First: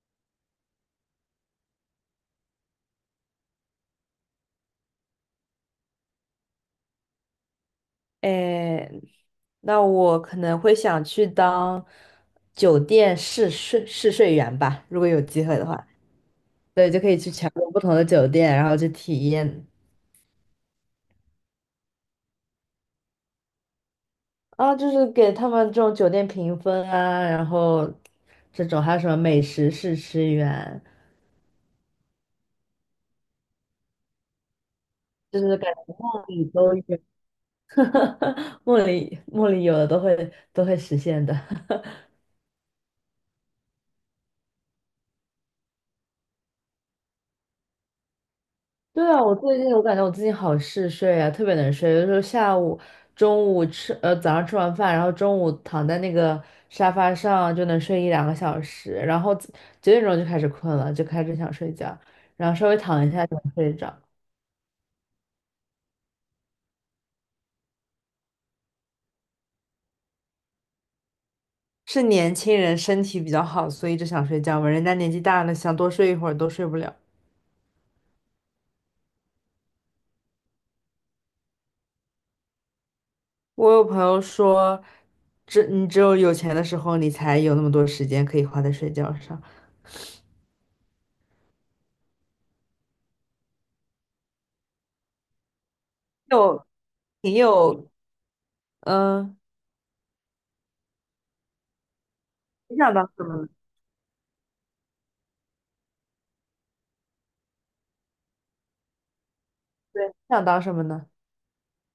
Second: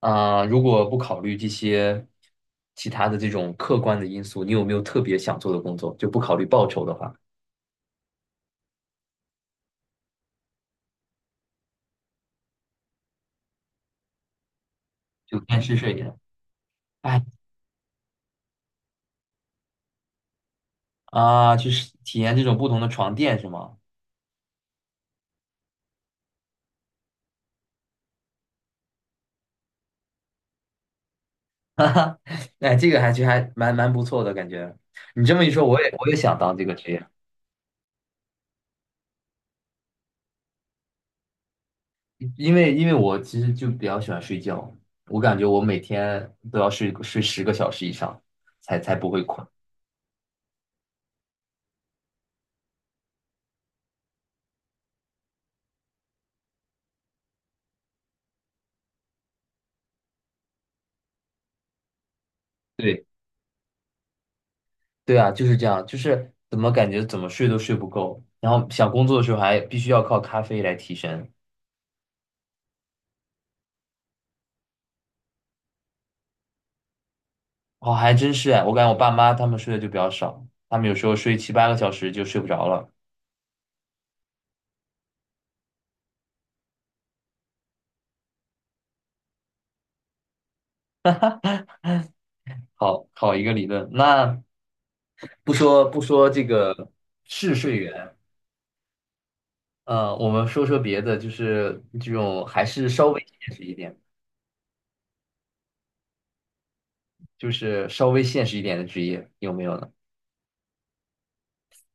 啊、如果不考虑这些其他的这种客观的因素，你有没有特别想做的工作？就不考虑报酬的话，哎，那我可能会想去当酒店试睡员吧，如果有就机会干的试话。睡员。对，就可以哎去全国不同的酒店，然后去体验啊，就是体验这种不同的床垫是吗？啊，就是给他们这种酒店评分啊，然后这种还有什么美食试吃员，哎，这个还其实还蛮不错的感觉。你这就么一是说，感我也觉我也梦想里当这个都职有。业，梦里有的都会实现的。因为我其实就比较喜欢睡觉，我感觉我每天都要睡10个小时以上，才对不啊，会我困。最近我感觉我最近好嗜睡啊，特别能睡。有的时候下午、中午吃，早上吃完饭，然后中午躺在那个沙发上就能睡一两个小时，然后九点钟就开始困了，就开始想睡觉，然后稍微对。躺一下就能睡着。对啊，就是这样，就是怎么感觉怎么睡都睡不够，然后想工作的时候还必须要靠咖啡来提神。是年轻人身体比较好，所以就想睡觉嘛。人家年纪大了，想多睡一会儿都睡不了。哦，还真是哎，我感觉我爸妈他们睡的就比较少，他们有时候睡7、8个小时就睡不着了。我有朋友说，你只有钱的时候，你才有那么多时间可以花在睡觉上，好好一个理论，那不说这有个挺嗜睡有，源，嗯、我们说说别的，就是这种还你是想当稍微什么呢？现实一点，就是稍微现实一点的职业有没有呢？对，你想当什么呢？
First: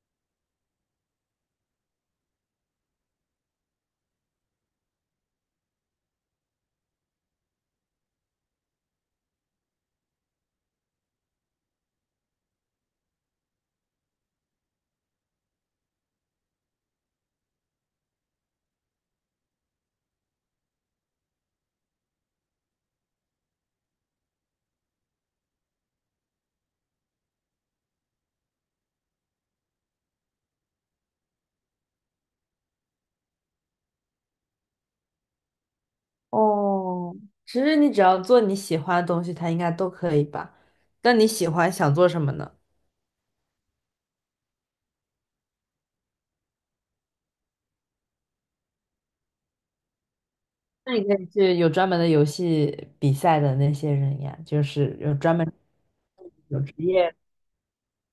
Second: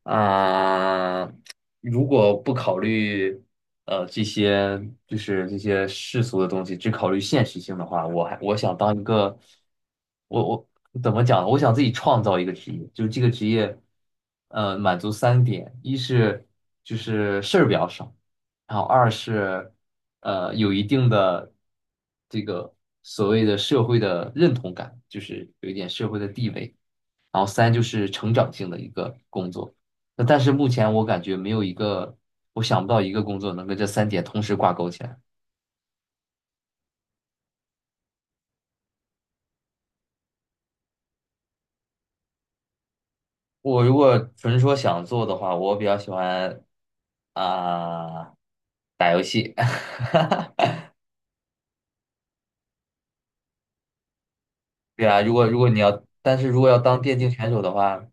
啊、如果不考虑这些就是这些世俗的东西，只考虑现实性的话，我想当一个，我我怎么讲呢，我想自己创造一个职业，就是这个职业，满足三点：一是就是事儿比较少，然后二是有一定的这个所谓的社会的认同感，就是有一点社会的地位。然后三就是成长性的一个工作。那但是目前我感觉没有一个，我想不到一个工作能跟这三点同时挂钩起来。哦，其实你只要做你喜欢的东西，它应该都可以吧？那你喜欢想做什么呢？我如果纯说想做的话，我比较喜欢啊、打游戏。那你可以去有专门的游戏比赛的那些人呀，就是对有啊，如专门果如果你要，但是如有果职要当业电竞选手的话，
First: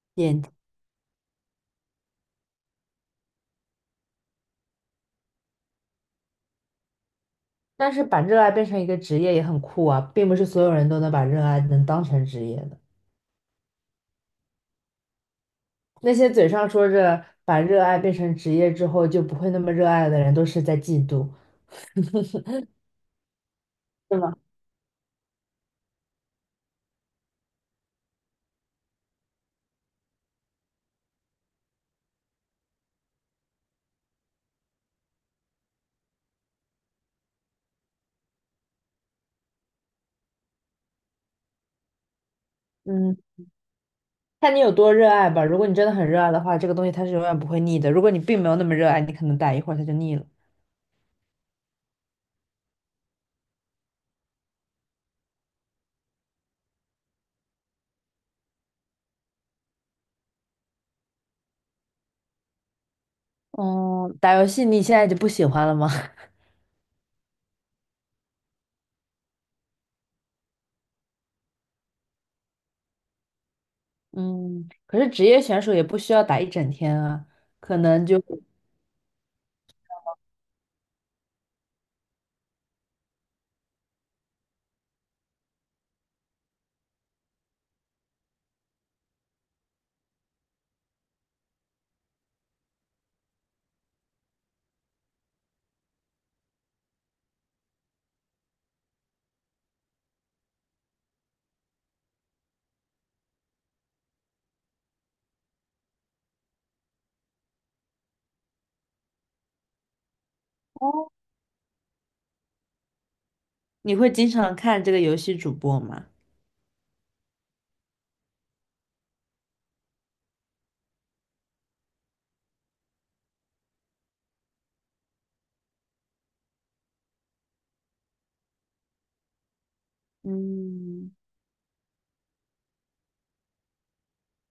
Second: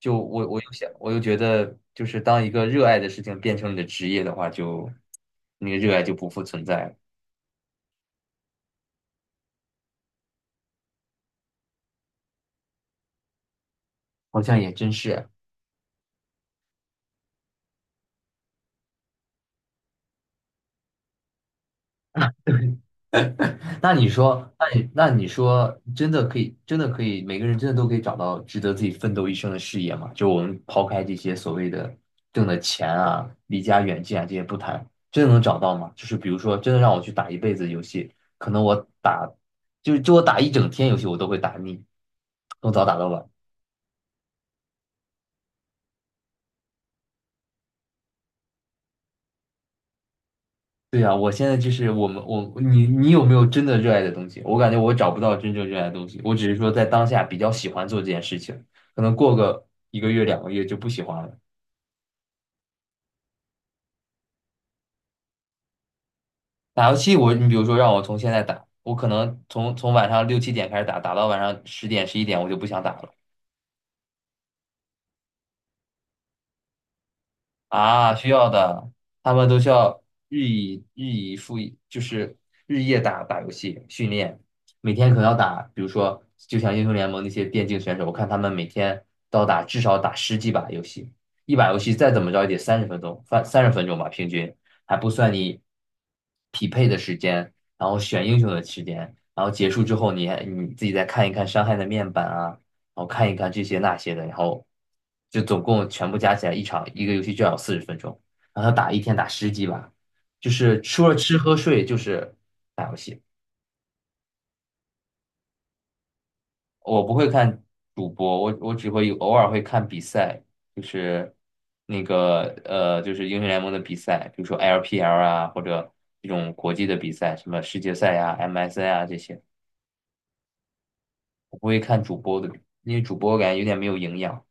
就电我竞。我又想，我又觉得就是当一个热爱的事情变成你的职业的话，就那个热爱就不复存在了。但是把热爱变成一个职业也很酷啊，并不是所有人都能把热爱能当成职业的。好像也真是。那些嘴上说着把热爱变成职业之后就不会那么热爱的人，都是在嫉妒，那你对吗？说，那你说，真的可以，真的可以，每个人真的都可以找到值得自己奋斗一生的事业吗？就我们抛开这些所谓的挣的钱啊、离家远近啊这些不谈，真的能找到吗？就是比如说，真的让我去打一辈子游戏，可能我打，就我打一整天游戏，我都会打腻，从早打到嗯。晚。看你有多热爱吧。如果你真的很热爱的话，这个东西它是永远不会腻的。如果你并没有那么热爱，你可能打一会儿它就腻了。对呀，我现在就是我们我你你有没有真的热爱的东西？我感觉我找不到真正热爱的东西，我只是说在当下比较喜欢做这件事情，可能过个一个月两个月就不喜欢了。哦，打游戏你现在就不喜欢了吗？打游戏我，你比如说让我从现在打，我可能从晚上6、7点开始打，打到晚上10点、11点我就不想打了。嗯，可是职业选手也不需要打一整天啊，可能啊，就需要的，他们都需要日以日以复以，就是日夜打打游戏训练，每天可能要打，比如说就像英雄联盟那些电竞选手，我看他们每天都要打至少打十几把游戏，一把游戏再怎么着也得三十分钟，三十分钟吧，平均还不算你匹配的时间，然后选英雄的时间，然后结束之后你还你自己再看一看伤害的面板啊。然后看一看这些那些的，然后就总共全部加起来一场一个游戏就要40分钟，然后他打一天打十几把，就是除了吃喝睡就是打游戏。你会经常看这个游戏主播吗？我不会看主播，我只会偶尔会看比赛，就是那个就是英雄联盟的比赛，比如说 LPL 啊，或者这种国际的比赛，什么世界赛呀、MSI 啊这些，嗯。我不会看主播的，因为主播我感觉有点没有营养。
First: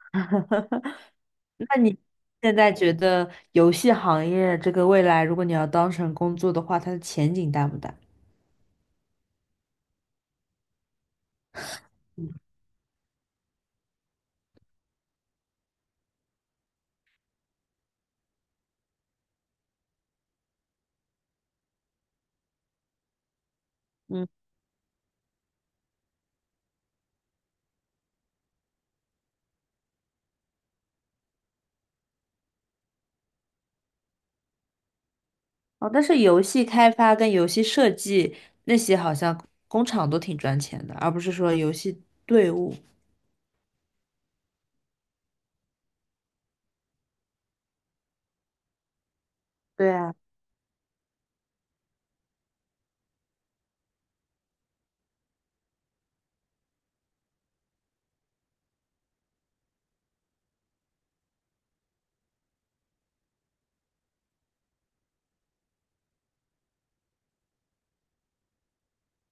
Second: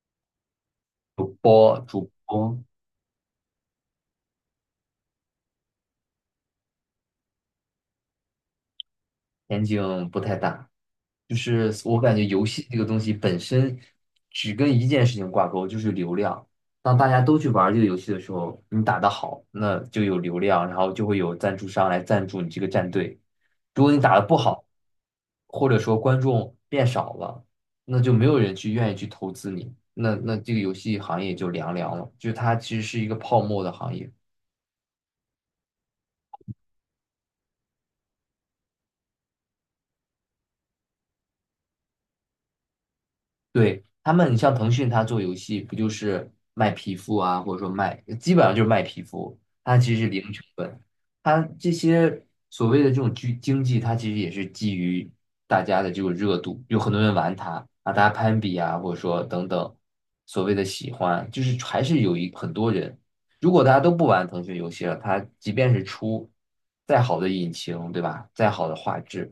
主播那你主现播在觉得游戏行业这个未来，如果你要当成工作的话，它的前景大不大？前景不太大。就是我感觉游戏这个东西本身只跟一件事情挂钩，就是流量。当大家都去玩这个游戏的时候，你打得好，那就有流量，然后就会有赞助商来赞助你这个战队。如果你打得嗯。不好，或者说观众变少了，那就没有人去愿意去投资你，那那这个游戏行业就凉凉了，就是它其实是一个泡沫的行业。哦，但是游戏开发跟游戏设计那些好像工厂都挺赚钱的，而不是说游戏队伍。对，他们，你像腾讯，它做游戏不就是卖皮肤啊，或者说卖，基本上就是卖皮肤，它对其实是啊，零成本。它这些所谓的这种经济，它其实也是基于大家的这种热度，有很多人玩它啊，大家攀比啊，或者说等等，所谓的喜欢，就是还是很多人。如果大家都不玩腾讯游戏了，它即便是出再好的引擎，对吧？再好的画质，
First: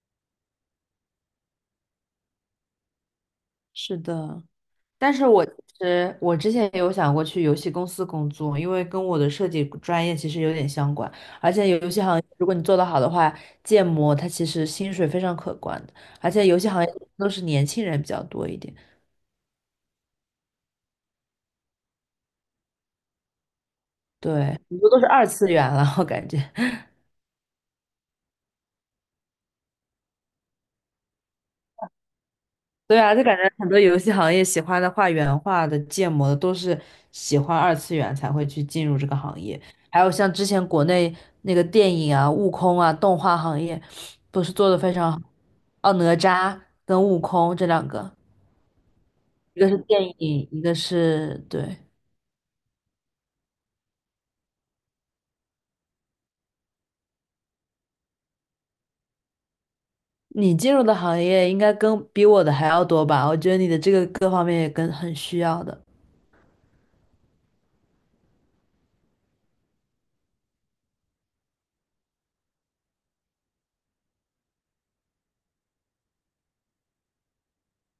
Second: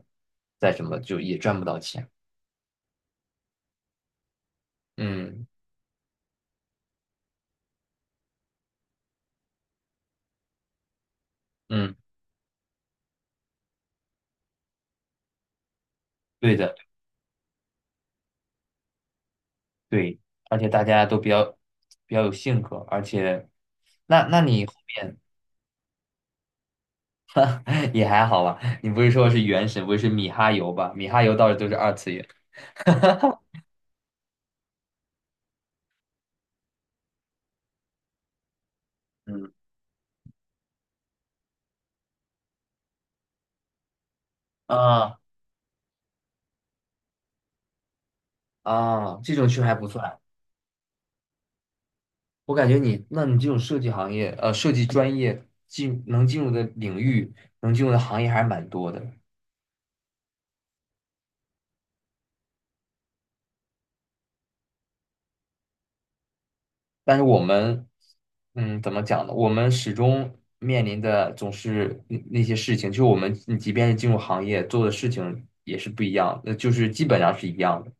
再什么，就也赚不到钱。是的。但是我嗯其实我之前有想过去游戏公司工作，因为跟我的设计专业其实有点相关，而且游嗯，戏行业如果你做得好的话，建模它其实薪水非常可观的，而且对游戏的。行业都是年轻人比较多一点，对，而且大家都比较比较有性格，而且，那对，那你后很多都是面 二次元了，我感觉。也还好吧？你不是说是原神，不是米哈游吧？米哈游倒是都是二次元。对啊，就感觉很多游戏行业喜欢的画原画的、建模的，都是喜欢二次元才会去进入这个行嗯业。还有像之前国内那个电影啊、悟空啊、动画行业，都是做的非常啊好。哦，哪吒跟悟空这两个，啊，这种确一实个还是不电算。影，一个是对。我感觉你，那你这种设计行业，设计专业进能进入的领域，能进入的行业还是蛮多的。你进入的行业应该跟比我的还要多吧？我觉得你的这个各方面也跟很需要的。但是我们，嗯，怎么讲呢？我们始终面临的总是那些事情，就是我们你即便是进入行业做的事情也是不一样，那就是基本上是一样的。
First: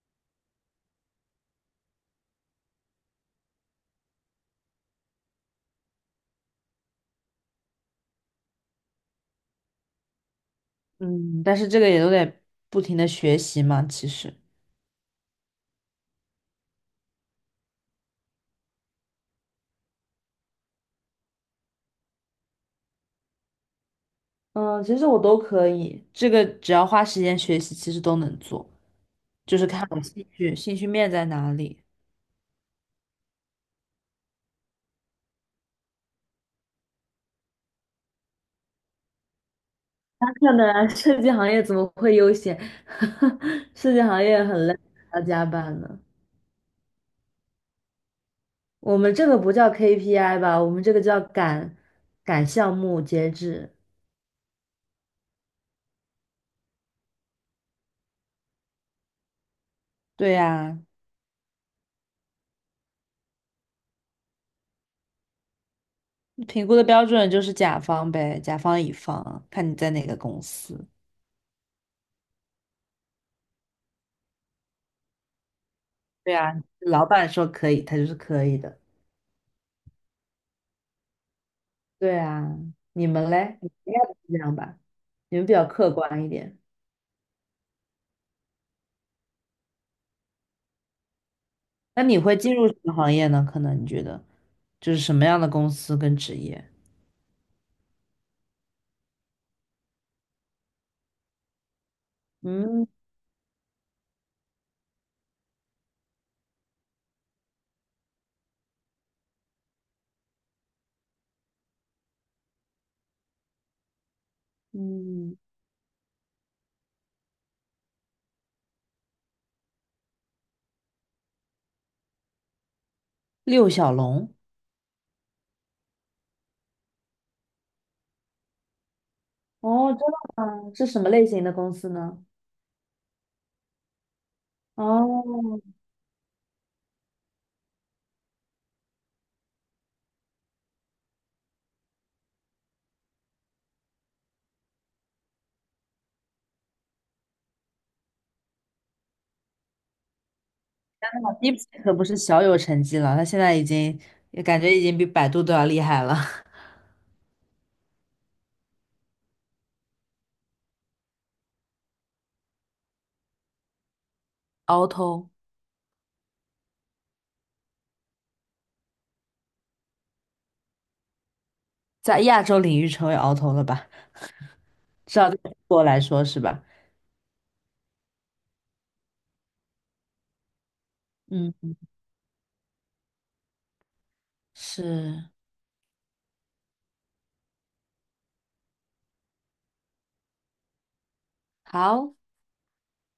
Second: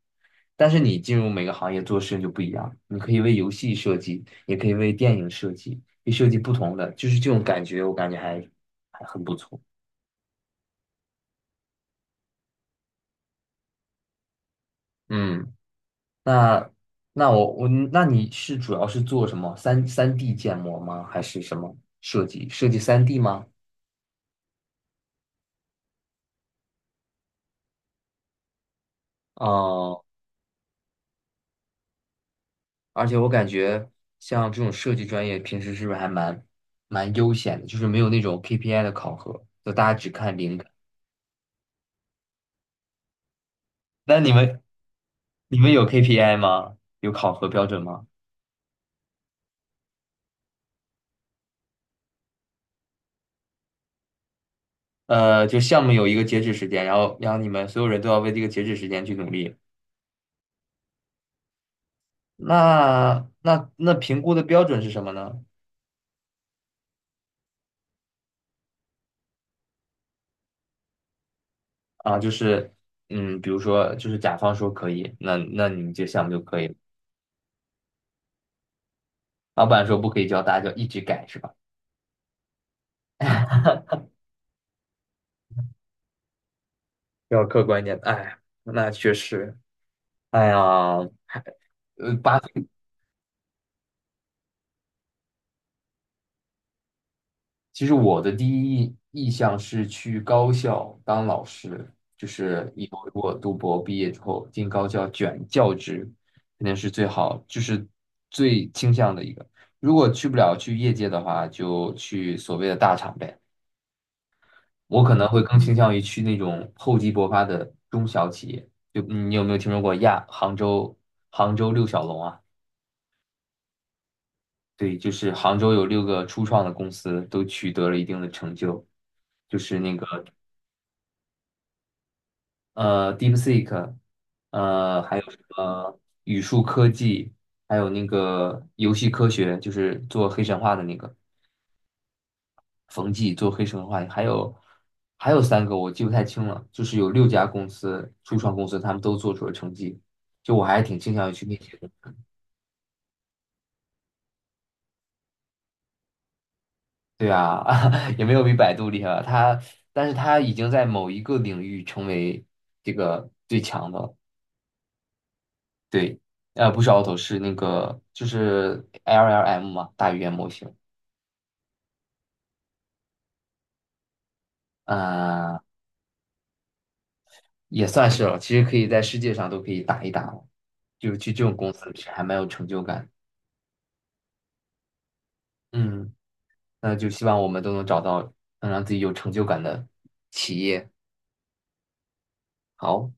但是你进入每个行业做的事情就不一样，你可以为游戏设计，也可以为电影设计，你设计不同的，就是这种感觉，我感觉还还很不错。嗯，但是这个也都得不停的学习嘛，其实。嗯，那那我我那你是主要是做什么？三 D 建模吗？还是什么设计？设计三 D 吗？嗯，其实我都可以，这个只要花时间学习，其实都能做，就是看我哦、兴趣面在哪里。而且我感觉像这种设计专业，平时是不是还蛮悠闲的，就是没有那种 KPI 的考核，就大家只那看看灵感。的啊，设计行业怎么会悠闲？设计那行你业们很累，还要加你们班有 呢。KPI 吗？有考核标准吗？我们这个不叫 KPI 吧，我们这个叫赶项目截止。就项目有一个截止时间，然后你们所有人都要为这个截止时间去努力。对呀，那评估的标准是什么呢？评估的标准就是甲方呗，甲方乙方，看你在哪个公司。啊，就是比如说就是甲方说可以，那你们这项目对就呀，可以了。老板说可以，他就是可以的。老板说不可以交，大家就一直改，是吧？对啊，你们嘞，你们应该不是这样吧？你们比较客观一点。要客观一点，哎，那确实。哎呀，那呃，你会八进岁入什么行业呢？可能你觉得就是什么样的公司跟职业？其实我的第一意向是去高校当老师，就是嗯以后如果读博毕业之后进高校卷教职，肯定是最好，就是最倾向的一个。如果去不了去业界的话，就去所谓的大厂呗。我可能嗯，会更倾向于去那种厚积薄发的中小企业。就你有没有听说过亚杭州杭州六小龙啊？六小龙。对，就是杭州有六个初创的公司都取得了一定的成就，就是哦，那真个的吗？是什么类型的公司呢？DeepSeek，还有什哦 么语数科技，还有那个游戏科学，就是做黑神话的那个冯骥做黑神话，还有三个我记不太清了，就是有六家公司初创公司他们都做出了成绩，就我还挺倾向于去 d e e 那 p s 些的。可不是小有成绩了，他现在已经也感觉已经比百度都要厉害了。对啊，也没有比百度厉害吧？它，但是它已经在某一个领域成为这个最强的了。鳌头。对，呃，不是 Auto，是那个就是 LLM 嘛，大语言模型。在亚洲领域成为鳌头了吧？至少对中嗯、国来说是吧？也算是了。其实可以在世界上都可以打一打了，就去这种公嗯，司是还蛮有成就感。是。嗯，那就希望我们都能找到能让自己有成就感的企业。好，好。